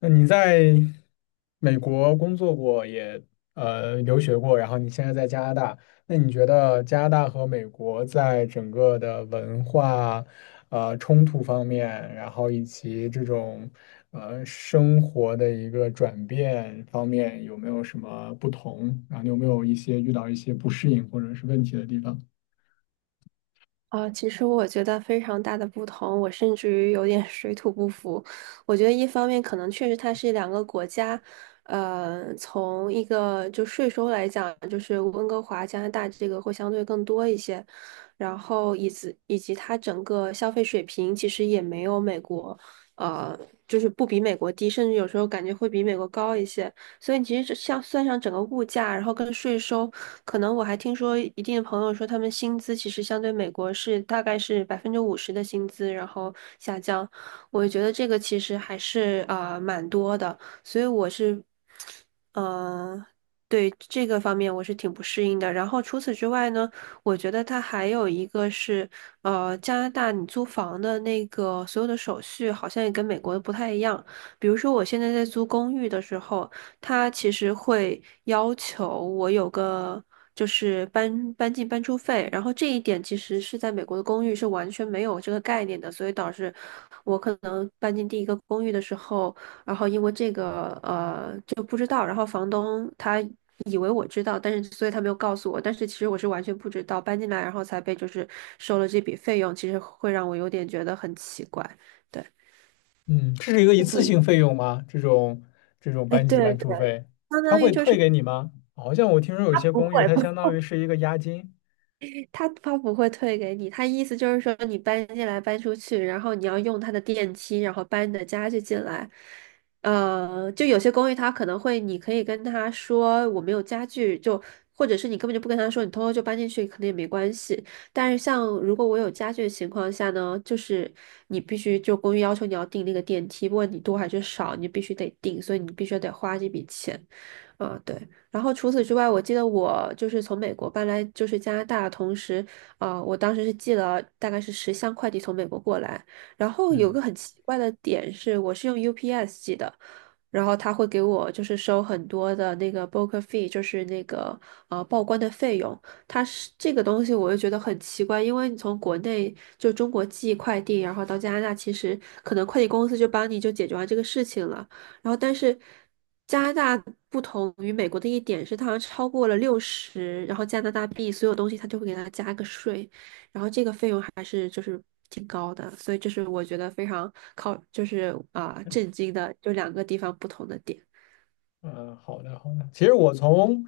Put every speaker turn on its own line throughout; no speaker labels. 那你在美国工作过，也留学过，然后你现在在加拿大，那你觉得加拿大和美国在整个的文化冲突方面，然后以及这种生活的一个转变方面，有没有什么不同？然后你有没有一些遇到一些不适应或者是问题的地方？
啊，其实我觉得非常大的不同，我甚至于有点 水土不服。我觉得一方面可能确实它是两个国家，从一个就税收来讲，就是温哥华、加拿大这个会相对更多一些，然后以及它整个消费水平其实也没有美国，呃，就是不比美国低，甚至有时候感觉会比美国高一些。所以其实这像算上整个物价，然后跟税收。可能我还听说一定的朋友说，他们薪资其实相对美国是大概是50%的薪资，然后下降。我觉得这个其实还是蛮多的，所以我是，嗯、对这个方面我是挺不适应的。然后除此之外呢，我觉得它还有一个是，加拿大你租房的那个所有的手续好像也跟美国的不太一样。比如说我现在在租公寓的时候。他其实会要求我有个就是搬进搬出费，然后这一点其实是在美国的公寓是完全没有这个概念的，所以导致我可能搬进第一个公寓的时候，然后因为这个就不知道，然后房东他以为我知道，但是所以他没有告诉我，但是其实我是完全不知道，搬进来然后才被就是收了这笔费用，其实会让我有点觉得很奇怪，对，
嗯，这是一个一
那
次性
你，
费用吗？这种这种
哎，
搬进
对
搬
对，
出费，
相
他
当于
会
就
退
是。
给你吗？好像我听说有一
他
些
不
公寓，
会。
它相
不。
当于是一个押金。
他不会退给你，他意思就是说你搬进来搬出去，然后你要用他的电梯，然后搬你的家具进来。就有些公寓他可能会，你可以跟他说我没有家具，就或者是你根本就不跟他说，你偷偷就搬进去，可能也没关系。但是像如果我有家具的情况下呢，就是你必须就公寓要求你要订那个电梯，不管你多还是少，你必须得订，所以你必须得花这笔钱。啊，对。然后除此之外，我记得我就是从美国搬来就是加拿大，同时，啊，我当时是寄了大概是10箱快递从美国过来。然后有
嗯。
个很奇怪的点是，我是用 UPS 寄的，然后他会给我就是收很多的那个 broker fee,就是那个报关的费用。它是这个东西，我就觉得很奇怪，因为你从国内就中国寄快递，然后到加拿大，其实可能快递公司就帮你就解决完这个事情了。然后但是加拿大不同于美国的一点是，它好像超过了60，然后加拿大币所有东西它就会给它加个税，然后这个费用还是就是挺高的，所以这是我觉得非常靠就是震惊的，就两个地方不同的点。
嗯，好的好的。其实我从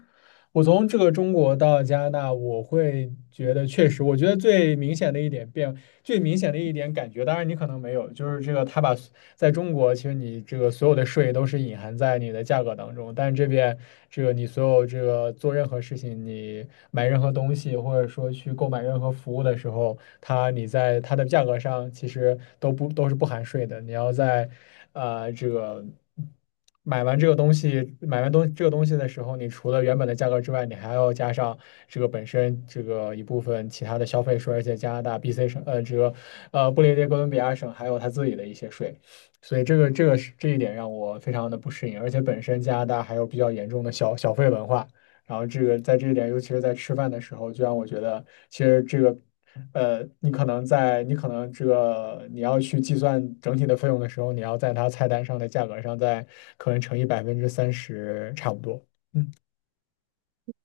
这个中国到加拿大，我会觉得确实，我觉得最明显的一点变，最明显的一点感觉，当然你可能没有，就是这个他把在中国，其实你这个所有的税都是隐含在你的价格当中，但是这边这个你所有这个做任何事情，你买任何东西或者说去购买任何服务的时候，它你在它的价格上其实都不都是不含税的，你要在啊这个。买完这个东西的时候，你除了原本的价格之外，你还要加上这个本身这个一部分其他的消费税，而且加拿大 BC 省，这个布列颠哥伦比亚省还有他自己的一些税，所以这个是这一点让我非常的不适应，而且本身加拿大还有比较严重的小费文化，然后这个在这一点，尤其是在吃饭的时候，就让我觉得其实这个。你可能在你可能这个你要去计算整体的费用的时候，你要在它菜单上的价格上再可能乘以30%差不多。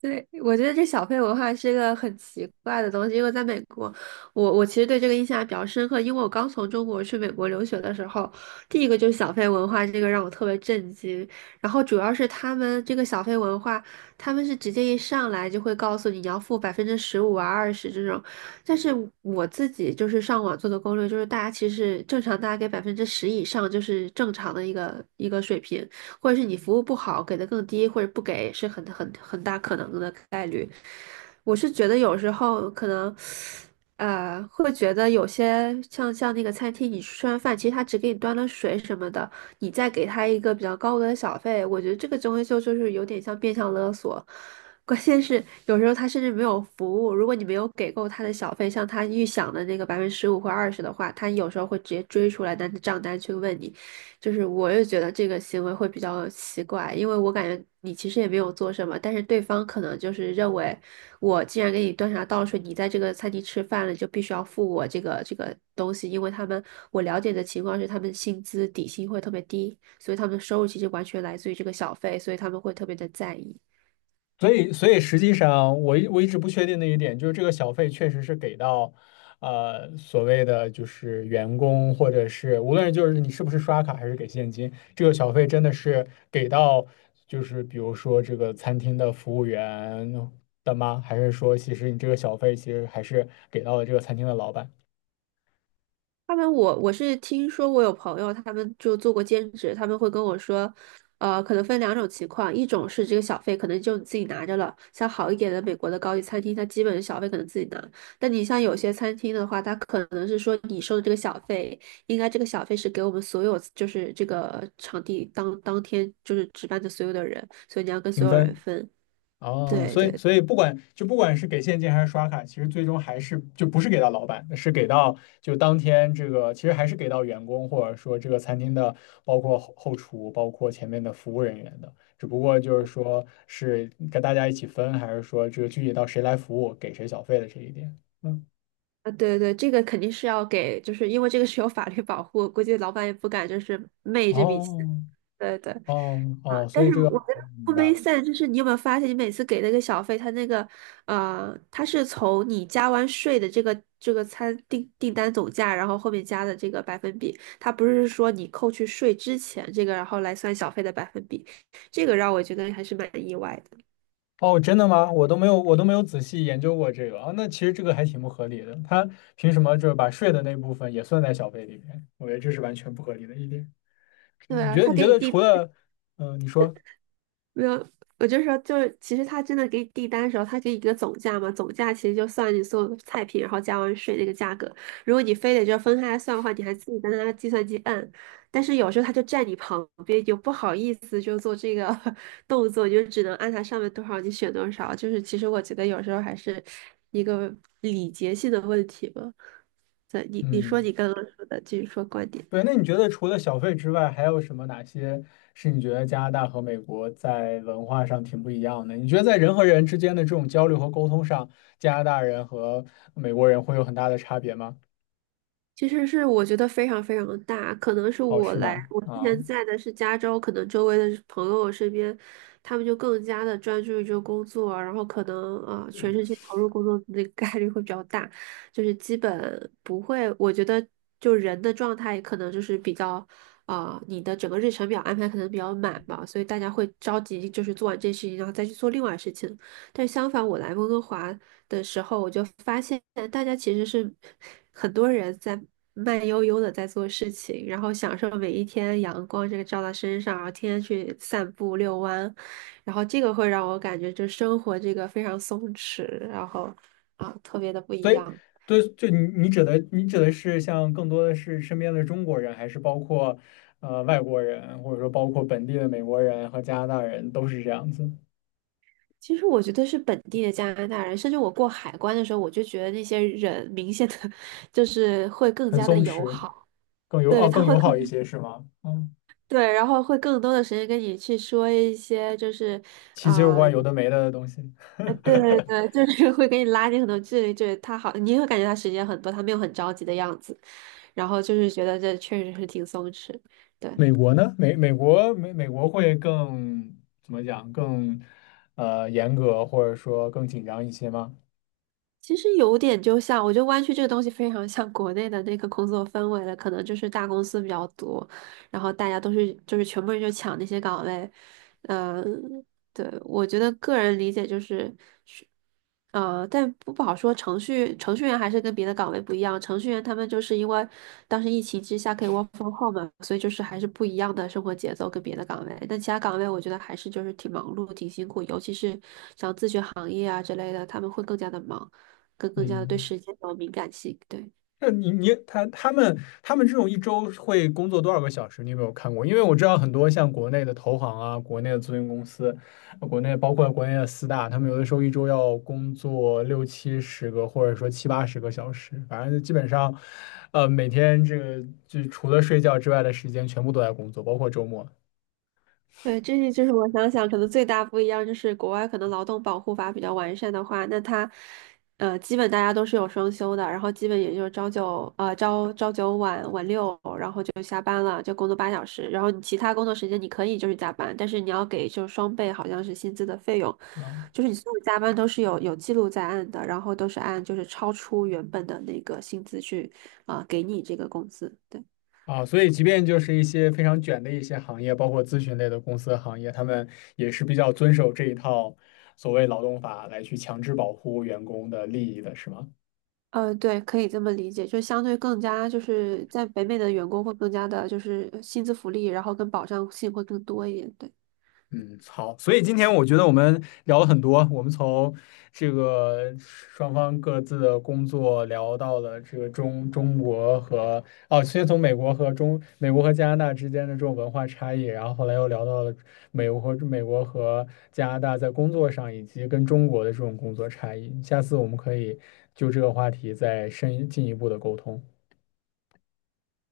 对，我觉得这小费文化是一个很奇怪的东西，因为在美国，我其实对这个印象还比较深刻，因为我刚从中国去美国留学的时候，第一个就是小费文化，这个让我特别震惊。然后主要是他们这个小费文化，他们是直接一上来就会告诉你你要付百分之十五啊、二十这种，但是我自己就是上网做的攻略，就是大家其实正常大家给百分之十以上就是正常的一个水平。或者是你服务不好，给的更低，或者不给，是很大可能的概率。我是觉得有时候可能，会觉得有些像那个餐厅，你吃完饭，其实他只给你端了水什么的，你再给他一个比较高额的小费，我觉得这个东西就是有点像变相勒索。关键是有时候他甚至没有服务，如果你没有给够他的小费，像他预想的那个百分之十五或二十的话，他有时候会直接追出来拿着账单去问你，就是我也觉得这个行为会比较奇怪，因为我感觉你其实也没有做什么，但是对方可能就是认为我既然给你端茶倒水，你在这个餐厅吃饭了，就必须要付我这个东西，因为他们我了解的情况是他们薪资底薪会特别低，所以他们的收入其实完全来自于这个小费，所以他们会特别的在意。
所以实际上我一直不确定的一点就是这个小费确实是给到，所谓的就是员工或者是无论就是你是不是刷卡还是给现金，这个小费真的是给到就是比如说这个餐厅的服务员的吗？还是说其实你这个小费其实还是给到了这个餐厅的老板？
他们我是听说我有朋友，他们就做过兼职，他们会跟我说，可能分两种情况，一种是这个小费可能就你自己拿着了，像好一点的美国的高级餐厅，它基本小费可能自己拿，但你像有些餐厅的话，它可能是说你收的这个小费，应该这个小费是给我们所有就是这个场地当天就是值班的所有的人，所以你要跟
评
所有人
分。
分。
哦，
对
所以
对
不管就不管是给现金还是刷卡，其实最终还是就不是给到老板，是给到就当天这个，其实还是给到员工或者说这个餐厅的，包括后厨，包括前面的服务人员的，只不过就是说是跟大家一起分，还是说这个具体到谁来服务，给谁小费的这一点。嗯，
啊，对对，这个肯定是要给，就是因为这个是有法律保护，估计老板也不敢就是昧这笔钱。
哦
对对
哦
啊，
哦，所
但
以
是
这个
我觉得
明
不 m
白了。
a 就是你有没有发现，你每次给那个小费，他那个他是从你加完税的这个订单总价，然后后面加的这个百分比，他不是说你扣去税之前这个，然后来算小费的百分比，这个让我觉得还是蛮意外的。
哦，真的吗？我都没有仔细研究过这个啊。那其实这个还挺不合理的，他凭什么就是把税的那部分也算在小费里面？我觉得这是完全不合理的一点。
对啊，他
你
给
觉
你
得
订
除了，嗯、你说，
没有，我就说，就是其实他真的给你订单的时候，他给你一个总价嘛，总价其实就算你所有的菜品，然后加完税那个价格。如果你非得就分开来算的话，你还自己在那计算机按。但是有时候他就站你旁边，就不好意思就做这个 动作，你就只能按他上面多少你选多少。就是其实我觉得有时候还是一个礼节性的问题吧。对，你你说
嗯，
你刚刚说的，继续说观点。
对，那你觉得除了小费之外，还有什么哪些是你觉得加拿大和美国在文化上挺不一样的？你觉得在人和人之间的这种交流和沟通上，加拿大人和美国人会有很大的差别吗？
其实是我觉得非常非常的大，可能是
哦，
我
是
来，
吗？
我之
啊。
前在的是加州，可能周围的朋友身边，他们就更加的专注于这个工作，然后可能全身心投入工作的那个概率会比较大，就是基本不会，我觉得就人的状态可能就是比较你的整个日程表安排可能比较满吧，所以大家会着急就是做完这事情，然后再去做另外事情。但相反，我来温哥华的时候，我就发现大家其实是很多人在慢悠悠的在做事情，然后享受每一天阳光这个照到身上，然后天天去散步遛弯，然后这个会让我感觉就生活这个非常松弛，然后特别的不一
所以，
样。
对，就你指的，你指的是像更多的是身边的中国人，还是包括外国人，或者说包括本地的美国人和加拿大人，都是这样子，
其实我觉得是本地的加拿大人，甚至我过海关的时候，我就觉得那些人明显的 就是会更
很
加的
松
友
弛，
好，
更友
对，
哦
他
更
会
友好一
更，
些，是吗？嗯，
对，然后会更多的时间跟你去说一些就是。
奇奇怪
啊。
怪有的没的的东西。
对对 对，就是会给你拉近很多距离，就是他好，你会感觉他时间很多，他没有很着急的样子，然后就是觉得这确实是挺松弛，对。
美国呢？美国会更怎么讲？更严格，或者说更紧张一些吗？
其实有点就像，我觉得湾区这个东西非常像国内的那个工作氛围了，可能就是大公司比较多，然后大家都是就是全部人就抢那些岗位，嗯、对，我觉得个人理解就是，是但不好说，程序员还是跟别的岗位不一样，程序员他们就是因为当时疫情之下可以 work from home 嘛，所以就是还是不一样的生活节奏跟别的岗位，但其他岗位我觉得还是就是挺忙碌、挺辛苦，尤其是像咨询行业啊之类的，他们会更加的忙。更加的对
嗯。
时间有敏感性。对，
那你他们这种一周会工作多少个小时？你有没有看过？因为我知道很多像国内的投行啊，国内的咨询公司，国内包括国内的四大，他们有的时候一周要工作六七十个，或者说七八十个小时，反正基本上，每天这个就除了睡觉之外的时间全部都在工作，包括周末。
对，这是就是我想想，可能最大不一样就是国外可能劳动保护法比较完善的话，那它基本大家都是有双休的，然后基本也就是朝九晚六，然后就下班了，就工作8小时，然后你其他工作时间你可以就是加班，但是你要给就是双倍好像是薪资的费用，
啊。
就是你所有加班都是有记录在案的，然后都是按就是超出原本的那个薪资去给你这个工资。对。
啊，所以即便就是一些非常卷的一些行业，包括咨询类的公司和行业，他们也是比较遵守这一套所谓劳动法来去强制保护员工的利益的，是吗？
对，可以这么理解，就相对更加就是在北美的员工会更加的，就是薪资福利，然后跟保障性会更多一点，对。
嗯，好，所以今天我觉得我们聊了很多，我们从这个双方各自的工作聊到了这个中国和哦，先从美国和加拿大之间的这种文化差异，然后后来又聊到了美国和加拿大在工作上以及跟中国的这种工作差异。下次我们可以就这个话题再深进一步的沟通。